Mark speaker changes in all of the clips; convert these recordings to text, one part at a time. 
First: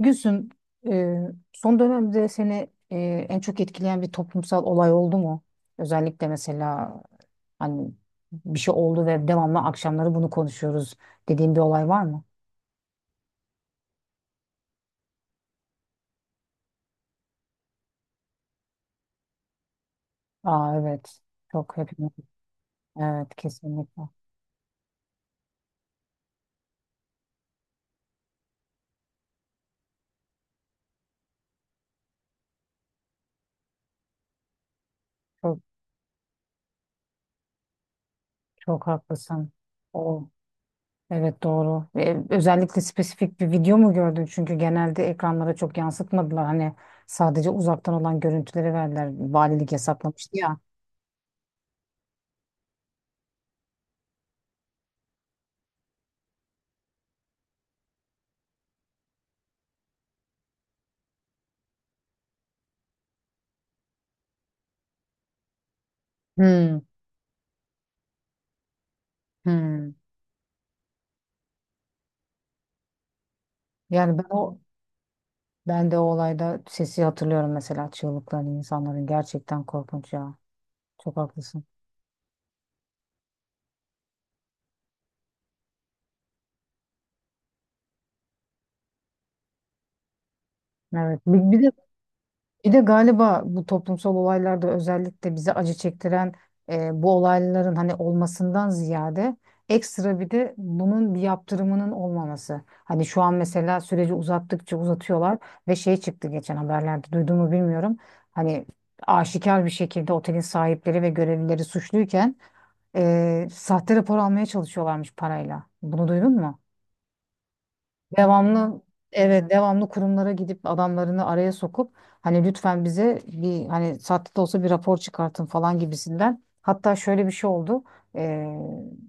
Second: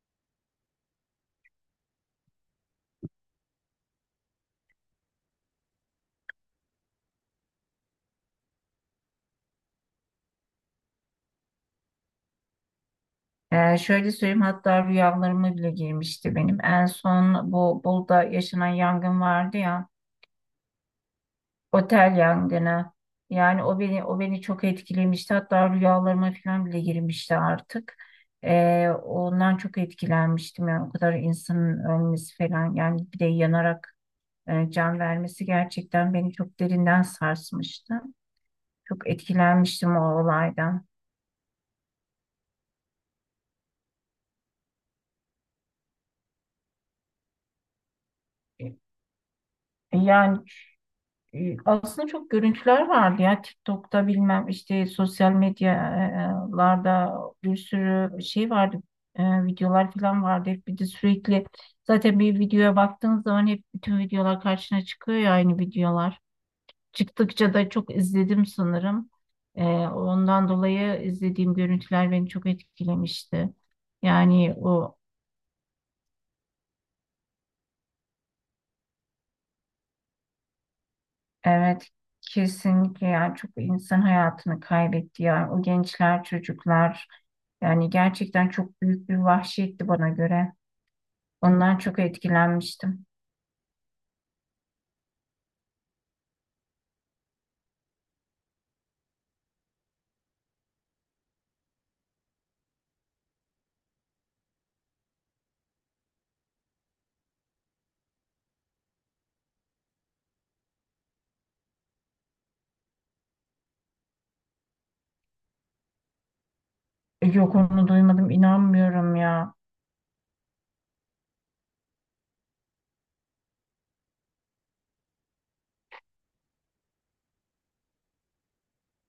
Speaker 1: Gülsüm, e, son dönemde seni en çok etkileyen bir toplumsal olay oldu mu? Özellikle mesela hani bir şey oldu ve devamlı akşamları bunu konuşuyoruz dediğin bir olay var mı?
Speaker 2: Şöyle söyleyeyim, hatta rüyalarıma bile girmişti benim. En son bu Bolu'da yaşanan yangın vardı ya,
Speaker 1: Aa evet. Çok hepimiz.
Speaker 2: otel yangını.
Speaker 1: Evet
Speaker 2: Yani o
Speaker 1: kesinlikle.
Speaker 2: beni o beni çok etkilemişti. Hatta rüyalarıma falan bile girmişti artık. Ondan çok etkilenmiştim. Yani o kadar insanın ölmesi falan, yani bir de yanarak can vermesi
Speaker 1: Çok
Speaker 2: gerçekten beni çok derinden sarsmıştı.
Speaker 1: çok
Speaker 2: Çok
Speaker 1: haklısın.
Speaker 2: etkilenmiştim o
Speaker 1: O
Speaker 2: olaydan.
Speaker 1: evet doğru. Ve özellikle spesifik bir video mu gördün? Çünkü genelde ekranlara çok yansıtmadılar. Hani sadece uzaktan olan görüntüleri verdiler. Valilik yasaklamıştı
Speaker 2: Yani
Speaker 1: ya.
Speaker 2: E, aslında çok görüntüler vardı ya, TikTok'ta bilmem işte sosyal medyalarda bir sürü şey vardı, videolar falan vardı. Bir de sürekli, zaten bir videoya baktığın zaman hep bütün videolar karşına çıkıyor ya, aynı videolar
Speaker 1: Hmm,
Speaker 2: çıktıkça da çok izledim sanırım.
Speaker 1: hmm.
Speaker 2: Ondan dolayı izlediğim görüntüler beni çok etkilemişti.
Speaker 1: Yani ben
Speaker 2: Yani
Speaker 1: o
Speaker 2: o,
Speaker 1: Ben de o olayda sesi hatırlıyorum mesela çığlıkları insanların gerçekten korkunç ya. Çok haklısın.
Speaker 2: evet, kesinlikle, yani çok insan hayatını kaybetti, yani o gençler, çocuklar. Yani gerçekten çok büyük bir vahşetti bana göre.
Speaker 1: Evet. Bir de
Speaker 2: Ondan çok
Speaker 1: bir de
Speaker 2: etkilenmiştim.
Speaker 1: galiba bu toplumsal olaylarda özellikle bize acı çektiren bu olayların hani olmasından ziyade ekstra bir de bunun bir yaptırımının olmaması. Hani şu an mesela süreci uzattıkça uzatıyorlar ve şey çıktı geçen haberlerde duyduğumu bilmiyorum. Hani aşikar bir şekilde otelin sahipleri ve görevlileri suçluyken sahte rapor almaya çalışıyorlarmış parayla. Bunu duydun mu?
Speaker 2: Yok, onu duymadım,
Speaker 1: Devamlı
Speaker 2: inanmıyorum
Speaker 1: evet
Speaker 2: ya.
Speaker 1: devamlı kurumlara gidip adamlarını araya sokup hani lütfen bize bir hani sahte de olsa bir rapor çıkartın falan gibisinden. Hatta şöyle bir şey oldu. E,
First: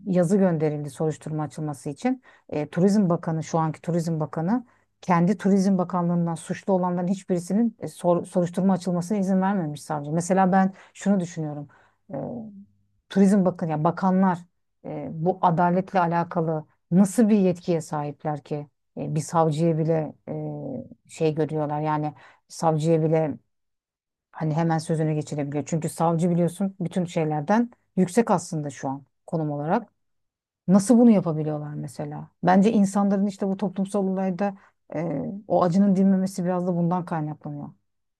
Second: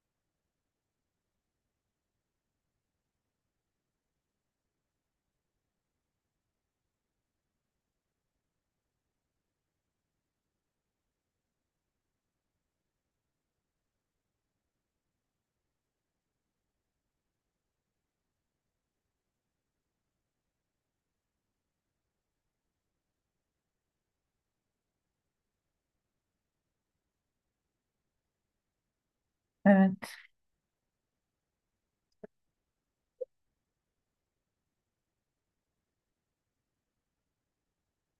Speaker 1: yazı gönderildi soruşturma açılması için. Turizm Bakanı şu anki Turizm Bakanı kendi Turizm Bakanlığından suçlu olanların hiçbirisinin soruşturma açılmasına izin vermemiş savcı. Mesela ben şunu düşünüyorum. Turizm bakın ya bakanlar bu adaletle alakalı nasıl bir yetkiye sahipler ki. Bir savcıya bile şey görüyorlar yani savcıya bile hani hemen sözünü geçirebiliyor. Çünkü savcı biliyorsun bütün şeylerden yüksek aslında şu an konum olarak.
Speaker 2: Evet.
Speaker 1: Nasıl bunu yapabiliyorlar mesela? Bence insanların işte bu toplumsal olayda e, o acının dinmemesi biraz da bundan kaynaklanıyor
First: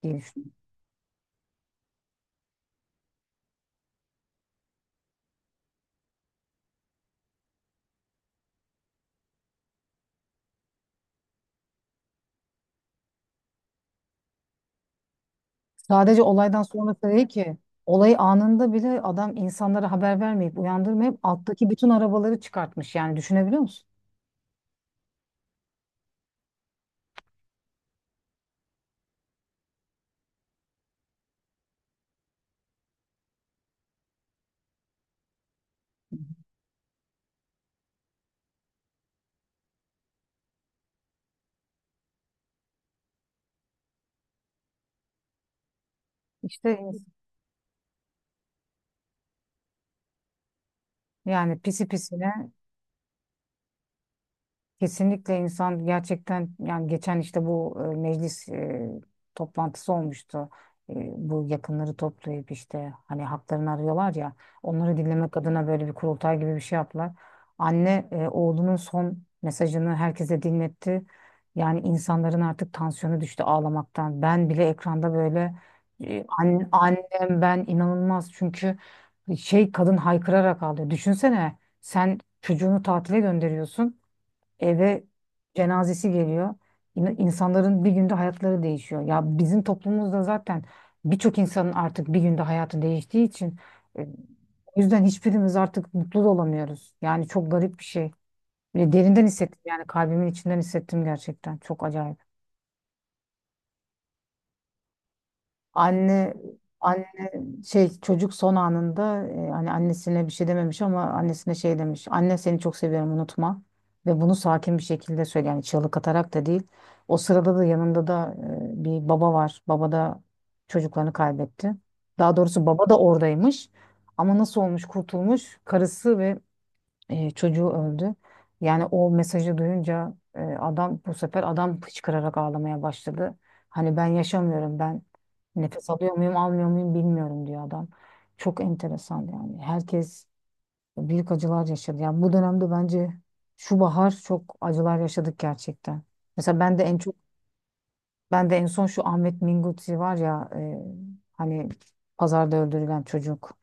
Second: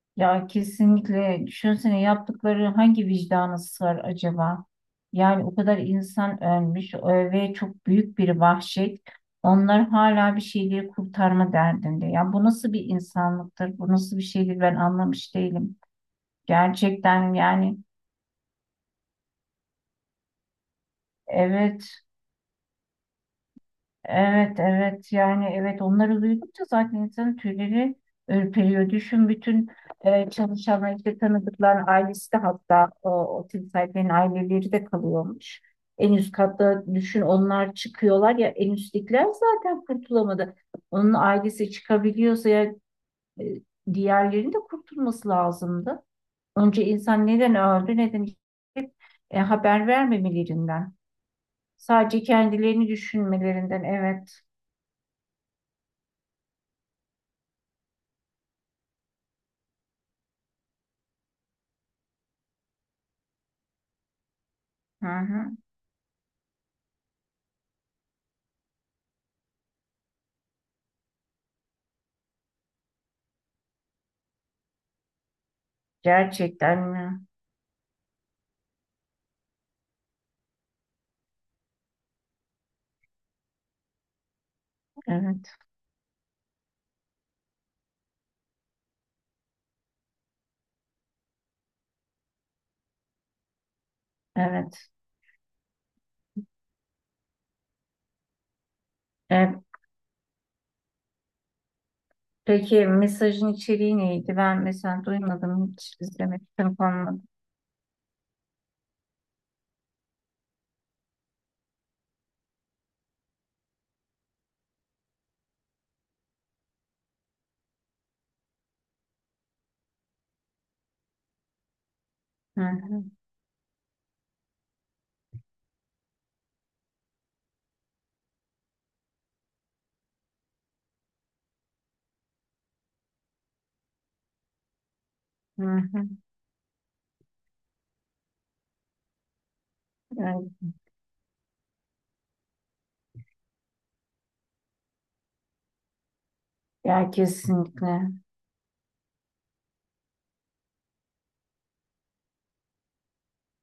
Speaker 1: diye
Speaker 2: Ya
Speaker 1: düşünüyorum.
Speaker 2: kesinlikle, düşünsene yaptıkları hangi vicdana sığar acaba? Yani o kadar insan ölmüş, ve çok büyük bir vahşet. Onlar hala bir şeyleri kurtarma derdinde. Ya bu nasıl bir insanlıktır? Bu nasıl bir şeydir? Ben anlamış değilim.
Speaker 1: Sadece olaydan sonra değil
Speaker 2: Gerçekten
Speaker 1: ki.
Speaker 2: yani,
Speaker 1: Olayı anında bile adam insanlara haber vermeyip uyandırmayıp alttaki bütün
Speaker 2: evet.
Speaker 1: arabaları çıkartmış. Yani düşünebiliyor musun?
Speaker 2: Evet, evet. Yani evet, onları duydukça zaten insanın tüyleri ürperiyor. Düşün, bütün çalışan işte tanıdıkların ailesi de, hatta o otel sahiplerinin aileleri de kalıyormuş. En üst katta düşün, onlar çıkıyorlar ya, en üsttekiler zaten kurtulamadı. Onun ailesi çıkabiliyorsa ya, e, diğerlerinin de kurtulması lazımdı.
Speaker 1: İşte
Speaker 2: Önce insan neden öldü, neden gitti? Haber vermemelerinden.
Speaker 1: yani pisi
Speaker 2: Sadece
Speaker 1: pisine
Speaker 2: kendilerini düşünmelerinden. Evet.
Speaker 1: kesinlikle insan gerçekten yani geçen işte bu meclis toplantısı olmuştu. Bu yakınları toplayıp işte hani haklarını arıyorlar ya onları
Speaker 2: Hı
Speaker 1: dinlemek
Speaker 2: hı.
Speaker 1: adına böyle bir kurultay gibi bir şey yaptılar. Anne oğlunun son mesajını herkese dinletti. Yani insanların artık tansiyonu düştü ağlamaktan. Ben bile ekranda böyle
Speaker 2: Gerçekten mi?
Speaker 1: annem ben inanılmaz çünkü şey kadın haykırarak ağlıyor. Düşünsene sen çocuğunu tatile gönderiyorsun eve
Speaker 2: Evet,
Speaker 1: cenazesi geliyor. İnsanların bir günde hayatları değişiyor. Ya bizim toplumumuzda zaten birçok insanın artık bir günde hayatı değiştiği için e, o
Speaker 2: evet.
Speaker 1: yüzden hiçbirimiz artık mutlu da olamıyoruz. Yani çok garip bir şey. Ve derinden
Speaker 2: E,
Speaker 1: hissettim yani kalbimin içinden hissettim gerçekten. Çok acayip.
Speaker 2: peki mesajın içeriği neydi? Ben mesela duymadım, hiç
Speaker 1: Anne
Speaker 2: izlemek olmadı.
Speaker 1: şey çocuk son anında hani annesine bir şey dememiş ama annesine şey demiş. Anne seni çok seviyorum unutma. Ve bunu sakin bir şekilde söyle yani çığlık atarak da değil. O sırada da yanında da bir baba var. Baba da çocuklarını kaybetti. Daha
Speaker 2: Hı
Speaker 1: doğrusu baba da
Speaker 2: hı,
Speaker 1: oradaymış. Ama nasıl olmuş kurtulmuş? Karısı ve çocuğu öldü. Yani o mesajı duyunca e, adam bu sefer adam hıçkırarak ağlamaya başladı. Hani ben yaşamıyorum ben
Speaker 2: hı
Speaker 1: nefes
Speaker 2: hı.
Speaker 1: alıyor muyum almıyor muyum bilmiyorum diyor adam. Çok enteresan yani herkes
Speaker 2: Evet,
Speaker 1: büyük acılar yaşadı. Yani bu dönemde bence şu bahar çok acılar yaşadık gerçekten. Mesela ben de en
Speaker 2: ya
Speaker 1: çok
Speaker 2: kesinlikle.
Speaker 1: ben de en son şu Ahmet Minguzzi var ya, hani pazarda öldürülen çocuk.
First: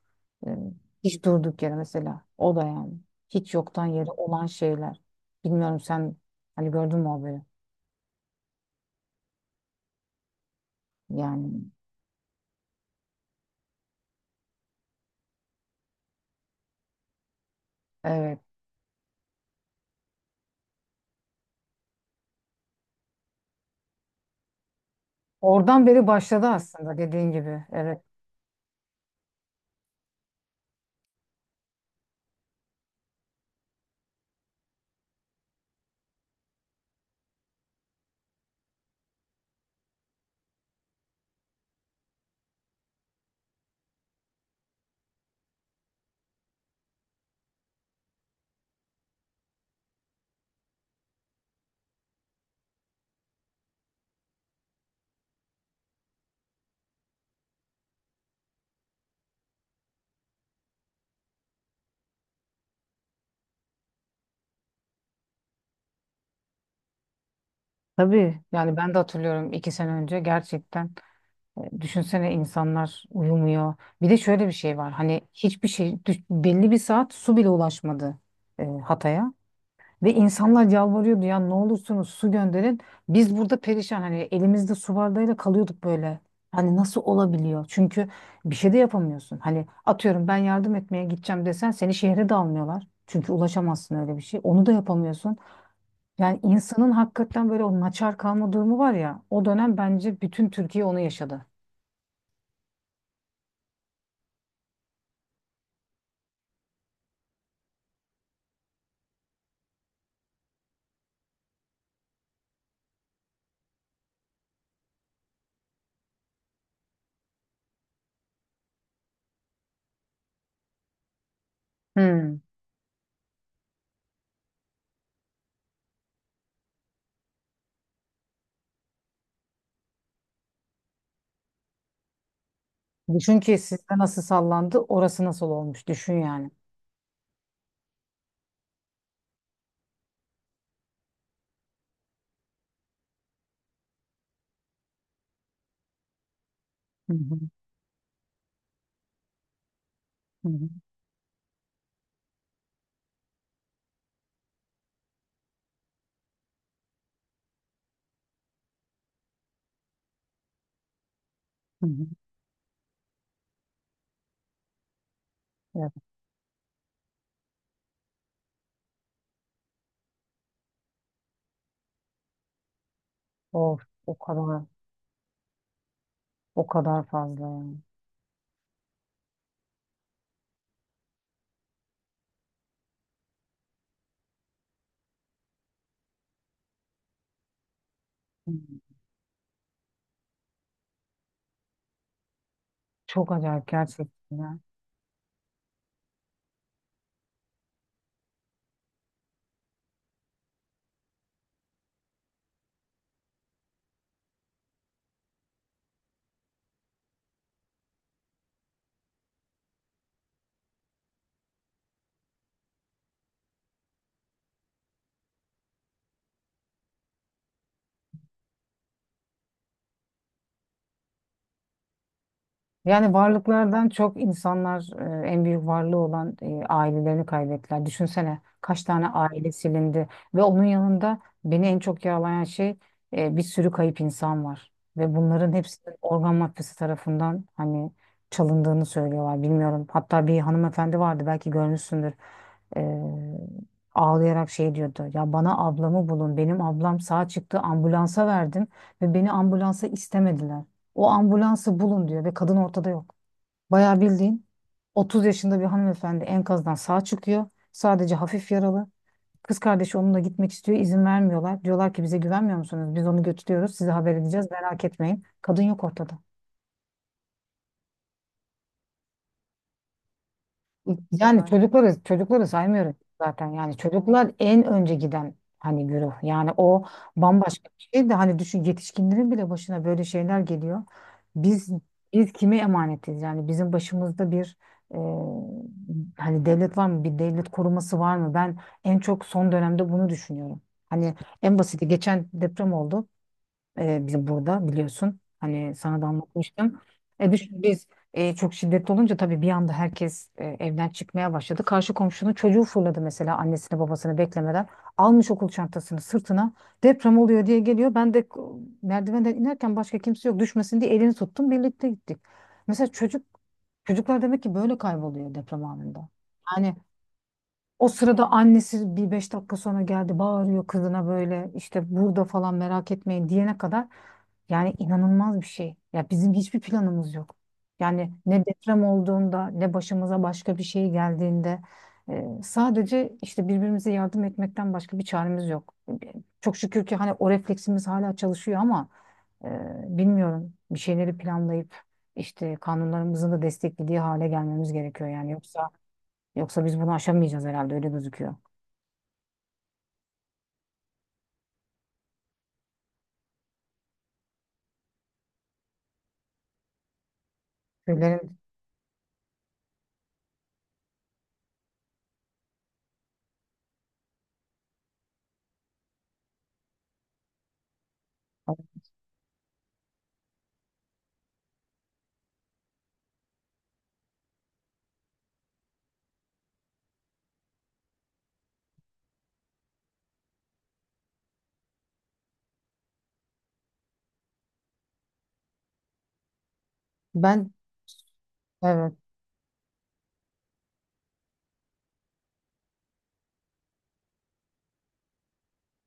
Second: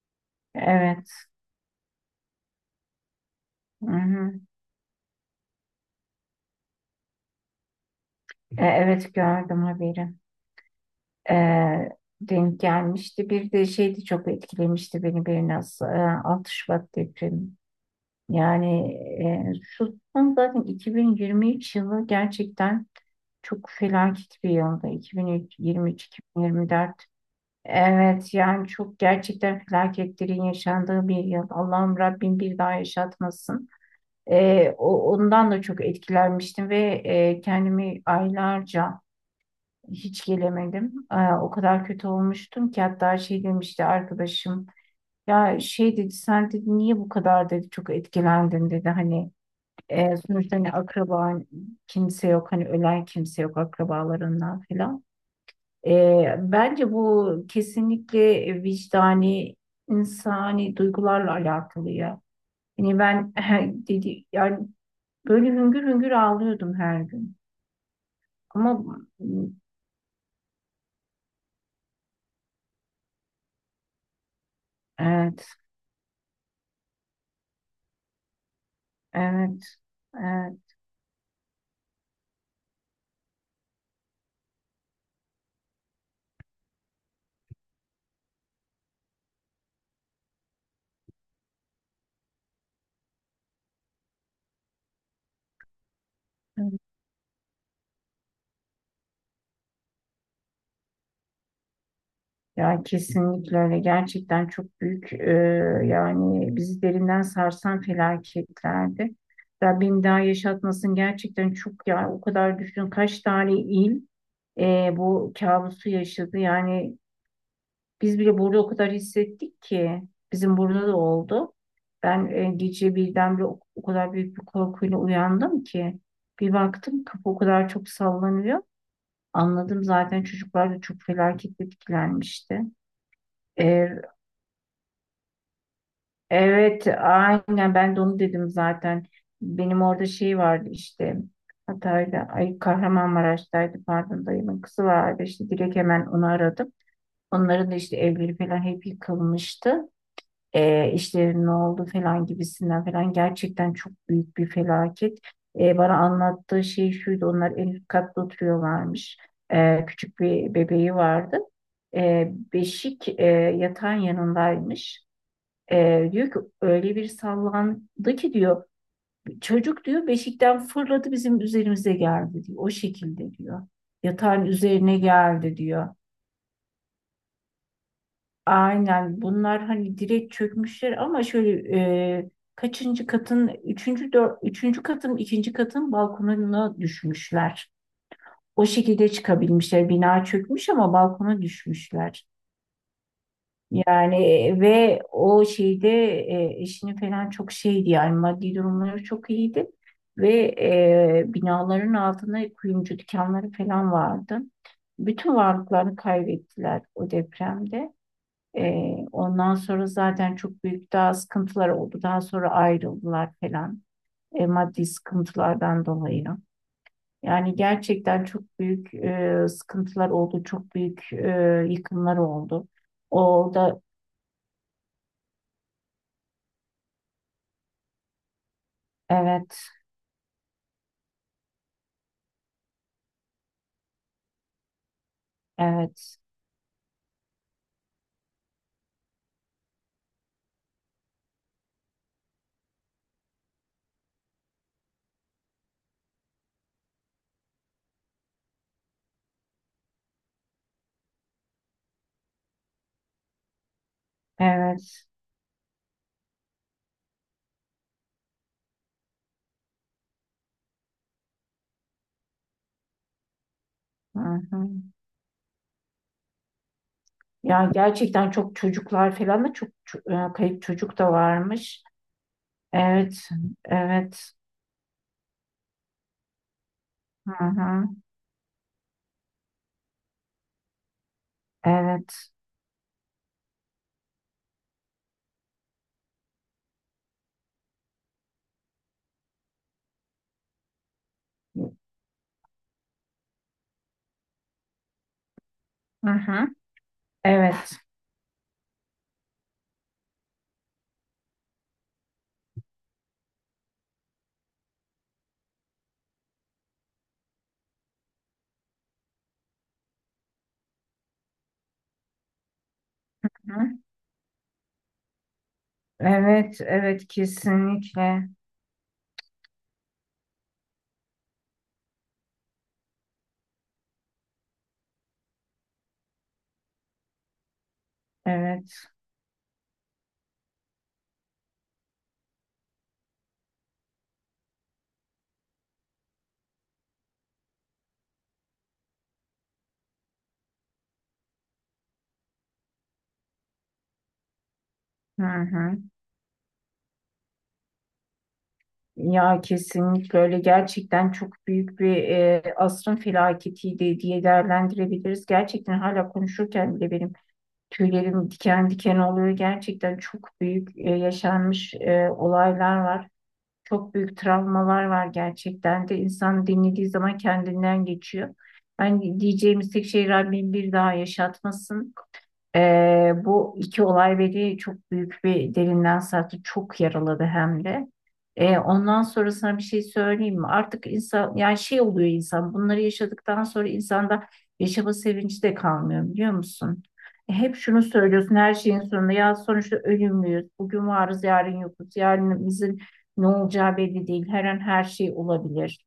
Speaker 1: E,
Speaker 2: Evet.
Speaker 1: Hiç durduk yere mesela. O da yani. Hiç yoktan
Speaker 2: Hı
Speaker 1: yere
Speaker 2: hı.
Speaker 1: olan şeyler. Bilmiyorum sen hani gördün mü o haberi?
Speaker 2: Evet, gördüm haberi. E,
Speaker 1: Yani
Speaker 2: Denk gelmişti. Bir de şeydi, çok etkilemişti beni biraz. 6 Şubat depremi.
Speaker 1: evet.
Speaker 2: Yani şu son zaten 2023 yılı gerçekten çok felaket bir yıldı.
Speaker 1: Oradan beri başladı
Speaker 2: 2023-2024.
Speaker 1: aslında dediğin gibi. Evet.
Speaker 2: Evet, yani çok, gerçekten felaketlerin yaşandığı bir yıl. Allah'ım, Rabbim bir daha yaşatmasın. Ondan da çok etkilenmiştim ve kendimi aylarca hiç gelemedim. O kadar kötü olmuştum ki, hatta şey demişti arkadaşım. Ya şey dedi, sen dedi niye bu kadar dedi çok etkilendin dedi, hani sonuçta hani akraban kimse yok, hani ölen kimse yok akrabalarından falan. Bence bu kesinlikle vicdani, insani duygularla alakalı ya. Yani ben dedi, yani böyle hüngür hüngür ağlıyordum her gün.
Speaker 1: Tabii yani
Speaker 2: Ama
Speaker 1: ben
Speaker 2: bu-
Speaker 1: de hatırlıyorum iki sene önce gerçekten düşünsene insanlar uyumuyor. Bir de şöyle bir şey var hani
Speaker 2: evet,
Speaker 1: hiçbir şey belli bir saat su bile ulaşmadı Hatay'a.
Speaker 2: evet,
Speaker 1: Ve insanlar
Speaker 2: evet.
Speaker 1: yalvarıyordu ya ne olursunuz su gönderin. Biz burada perişan hani elimizde su bardağıyla kalıyorduk böyle. Hani nasıl olabiliyor? Çünkü bir şey de yapamıyorsun. Hani atıyorum ben yardım etmeye gideceğim desen seni şehre de almıyorlar. Çünkü ulaşamazsın öyle bir şey. Onu da yapamıyorsun. Yani
Speaker 2: Evet.
Speaker 1: insanın hakikaten böyle o naçar kalma durumu var ya. O dönem bence bütün Türkiye onu yaşadı.
Speaker 2: Ya kesinlikle öyle. Gerçekten çok büyük, yani bizi derinden sarsan felaketlerdi. Rabbim daha yaşatmasın, gerçekten çok ya, o kadar düşün kaç tane il bu kabusu yaşadı. Yani biz bile burada o kadar hissettik ki, bizim burada da oldu. Ben
Speaker 1: Hmm.
Speaker 2: gece birdenbire o kadar büyük bir korkuyla uyandım ki, bir baktım kapı o kadar çok sallanıyor. Anladım, zaten çocuklar da çok felaket etkilenmişti.
Speaker 1: Düşün ki
Speaker 2: E,
Speaker 1: sizde nasıl sallandı, orası nasıl olmuş. Düşün yani.
Speaker 2: evet, aynen ben de onu dedim zaten. Benim orada şey vardı işte Hatay'da, ay Kahramanmaraş'taydı pardon, dayımın kızı vardı, işte direkt hemen onu aradım.
Speaker 1: Hı hı,
Speaker 2: Onların da işte evleri falan hep yıkılmıştı.
Speaker 1: hı hı,
Speaker 2: İşlerin ne oldu falan gibisinden falan, gerçekten çok büyük bir felaket. Bana anlattığı şey şuydu, onlar en üst katta oturuyorlarmış. Küçük bir bebeği vardı.
Speaker 1: hı hı.
Speaker 2: Beşik yatağın yanındaymış.
Speaker 1: Evet.
Speaker 2: Diyor ki öyle bir sallandı ki diyor, çocuk diyor beşikten fırladı bizim üzerimize geldi diyor. O şekilde diyor.
Speaker 1: Of, o
Speaker 2: Yatağın
Speaker 1: kadar.
Speaker 2: üzerine geldi diyor.
Speaker 1: O kadar fazla yani.
Speaker 2: Aynen, bunlar hani direkt çökmüşler ama şöyle, e, kaçıncı katın üçüncü, üçüncü katın, ikinci katın balkonuna düşmüşler.
Speaker 1: Hı.
Speaker 2: O şekilde çıkabilmişler. Bina çökmüş ama balkona düşmüşler.
Speaker 1: Çok acayip
Speaker 2: Yani
Speaker 1: gerçekten ya.
Speaker 2: ve o şeyde eşini falan çok şeydi, yani maddi durumları çok iyiydi. Ve binaların altında kuyumcu dükkanları falan vardı. Bütün varlıklarını kaybettiler o depremde. Ondan sonra zaten çok büyük daha sıkıntılar oldu. Daha sonra ayrıldılar falan. Maddi sıkıntılardan dolayı. Yani gerçekten çok büyük sıkıntılar oldu. Çok büyük yıkımlar oldu.
Speaker 1: Yani
Speaker 2: O da
Speaker 1: varlıklardan çok insanlar en büyük varlığı olan ailelerini kaybettiler. Düşünsene kaç tane aile
Speaker 2: evet,
Speaker 1: silindi ve onun yanında beni en çok yaralayan şey bir sürü kayıp insan var ve bunların hepsi
Speaker 2: evet,
Speaker 1: organ mafyası tarafından hani çalındığını söylüyorlar. Bilmiyorum. Hatta bir hanımefendi vardı belki görmüşsündür. E, ağlayarak şey diyordu. Ya bana ablamı bulun. Benim ablam sağ çıktı ambulansa verdim ve beni ambulansa istemediler. O ambulansı bulun diyor ve kadın ortada yok. Bayağı bildiğin
Speaker 2: evet.
Speaker 1: 30 yaşında bir hanımefendi enkazdan sağ çıkıyor. Sadece hafif yaralı. Kız kardeşi onunla gitmek istiyor. İzin vermiyorlar. Diyorlar ki bize güvenmiyor musunuz? Biz onu götürüyoruz. Size haber
Speaker 2: Hı
Speaker 1: edeceğiz.
Speaker 2: hı.
Speaker 1: Merak etmeyin. Kadın yok ortada.
Speaker 2: Ya gerçekten çok, çocuklar falan da çok kayıp çocuk da varmış.
Speaker 1: Çocukları saymıyorum
Speaker 2: Evet,
Speaker 1: zaten. Yani çocuklar
Speaker 2: evet.
Speaker 1: en önce giden hani güruh. Yani o
Speaker 2: Hı
Speaker 1: bambaşka
Speaker 2: hı.
Speaker 1: bir şey de hani düşün yetişkinlerin bile başına böyle şeyler geliyor. Biz biz
Speaker 2: Evet.
Speaker 1: kime emanetiz? Yani bizim başımızda bir e, hani devlet var mı? Bir devlet koruması var mı? Ben en çok son dönemde bunu düşünüyorum. Hani en basiti geçen deprem oldu. Bizim burada biliyorsun. Hani sana da
Speaker 2: Hı hı.
Speaker 1: anlatmıştım. Düşün
Speaker 2: Evet.
Speaker 1: biz çok şiddetli olunca tabii bir anda herkes evden çıkmaya başladı. Karşı komşunun çocuğu fırladı mesela annesini babasını beklemeden. Almış okul çantasını sırtına. Deprem oluyor diye geliyor. Ben de merdivenden inerken başka kimse yok düşmesin diye elini tuttum. Birlikte gittik. Mesela çocuklar demek ki böyle kayboluyor deprem anında.
Speaker 2: Evet,
Speaker 1: Yani
Speaker 2: evet,
Speaker 1: o
Speaker 2: kesinlikle.
Speaker 1: sırada annesi bir beş dakika sonra geldi bağırıyor kızına böyle işte burada falan merak etmeyin diyene kadar yani inanılmaz bir şey. Ya bizim hiçbir planımız yok. Yani ne deprem
Speaker 2: Evet.
Speaker 1: olduğunda ne başımıza başka bir şey geldiğinde sadece işte birbirimize yardım etmekten başka bir çaremiz yok. E, Çok şükür ki hani o refleksimiz hala çalışıyor ama bilmiyorum bir şeyleri planlayıp işte kanunlarımızın da desteklediği hale gelmemiz gerekiyor
Speaker 2: Hı
Speaker 1: yani yoksa
Speaker 2: hı.
Speaker 1: yoksa biz bunu aşamayacağız herhalde öyle gözüküyor.
Speaker 2: Ya kesinlikle öyle, gerçekten çok büyük bir asrın felaketiydi diye değerlendirebiliriz. Gerçekten hala konuşurken bile benim tüylerim
Speaker 1: Tüylerim-
Speaker 2: diken diken oluyor. Gerçekten çok büyük yaşanmış olaylar var. Çok büyük travmalar var gerçekten de. İnsan dinlediği zaman kendinden geçiyor. Ben diyeceğimiz tek şey, Rabbim bir daha yaşatmasın. Bu iki olay beni çok büyük bir derinden sarktı. Çok yaraladı hem de. Ondan sonrasına bir şey söyleyeyim mi? Artık insan, yani şey oluyor, insan bunları yaşadıktan sonra insanda yaşama sevinci de kalmıyor, biliyor musun?
Speaker 1: Ben
Speaker 2: Hep şunu söylüyorsun, her şeyin
Speaker 1: evet
Speaker 2: sonunda ya sonuçta ölümlüyüz. Bugün varız, yarın yokuz. Yarınımızın ne olacağı belli değil. Her an her şey olabilir.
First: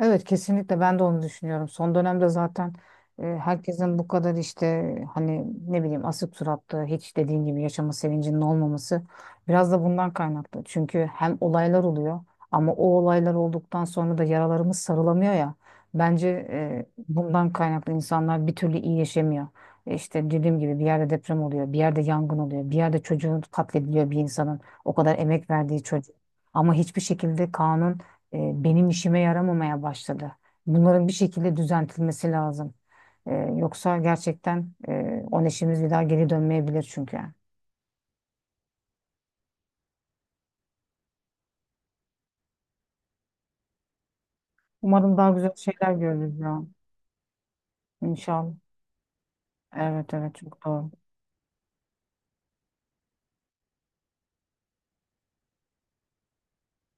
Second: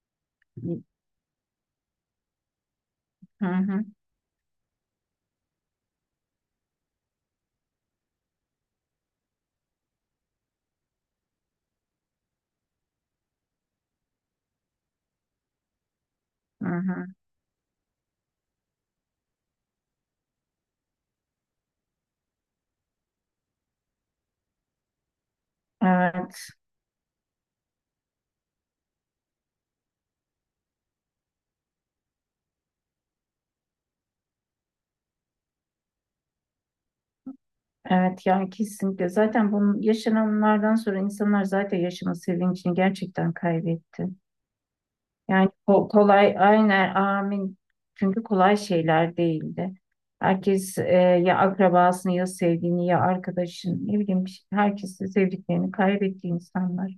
Speaker 1: Evet kesinlikle ben de onu düşünüyorum. Son dönemde zaten
Speaker 2: Hı hı,
Speaker 1: herkesin bu kadar işte hani ne bileyim asık suratlı hiç dediğin gibi yaşama sevincinin olmaması biraz da bundan kaynaklı. Çünkü hem olaylar oluyor ama o olaylar olduktan sonra da yaralarımız sarılamıyor ya. Bence
Speaker 2: hı hı.
Speaker 1: bundan kaynaklı insanlar bir türlü iyileşemiyor. İşte dediğim gibi bir yerde deprem oluyor, bir yerde yangın oluyor, bir yerde çocuğun katlediliyor bir insanın o kadar emek verdiği çocuğu.
Speaker 2: Evet.
Speaker 1: Ama hiçbir şekilde kanun e, benim işime yaramamaya başladı. Bunların bir şekilde düzeltilmesi lazım. Yoksa gerçekten o neşemiz bir daha geri dönmeyebilir çünkü.
Speaker 2: Evet ya, kesinlikle. Zaten bunun yaşananlardan sonra insanlar zaten yaşama sevincini gerçekten kaybetti.
Speaker 1: Umarım daha
Speaker 2: Yani
Speaker 1: güzel şeyler
Speaker 2: kolay,
Speaker 1: görürüz ya.
Speaker 2: aynen amin. Çünkü
Speaker 1: İnşallah.
Speaker 2: kolay şeyler değildi.
Speaker 1: Evet evet çok
Speaker 2: Herkes
Speaker 1: doğru.
Speaker 2: ya akrabasını, ya sevdiğini, ya arkadaşını, ne bileyim herkesi, sevdiklerini kaybetti insanlar.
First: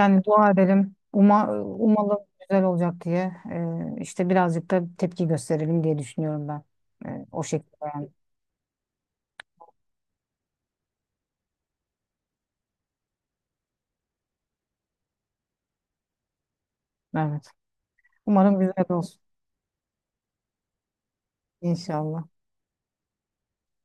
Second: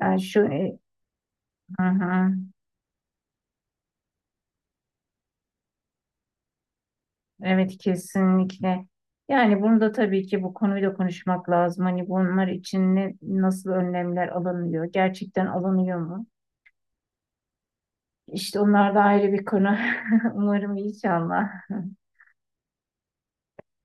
Speaker 2: Yani şu,
Speaker 1: dua edelim.
Speaker 2: hı
Speaker 1: Umalım
Speaker 2: hı,
Speaker 1: güzel olacak diye. İşte birazcık da tepki gösterelim diye düşünüyorum ben. O şekilde
Speaker 2: evet
Speaker 1: yani.
Speaker 2: kesinlikle. Yani bunu da tabii ki, bu konuyu da konuşmak lazım. Hani bunlar için ne, nasıl önlemler alınıyor? Gerçekten alınıyor mu?
Speaker 1: Evet. Umarım
Speaker 2: İşte
Speaker 1: güzel
Speaker 2: onlar da
Speaker 1: olsun.
Speaker 2: ayrı bir konu. Umarım, inşallah.
Speaker 1: İnşallah.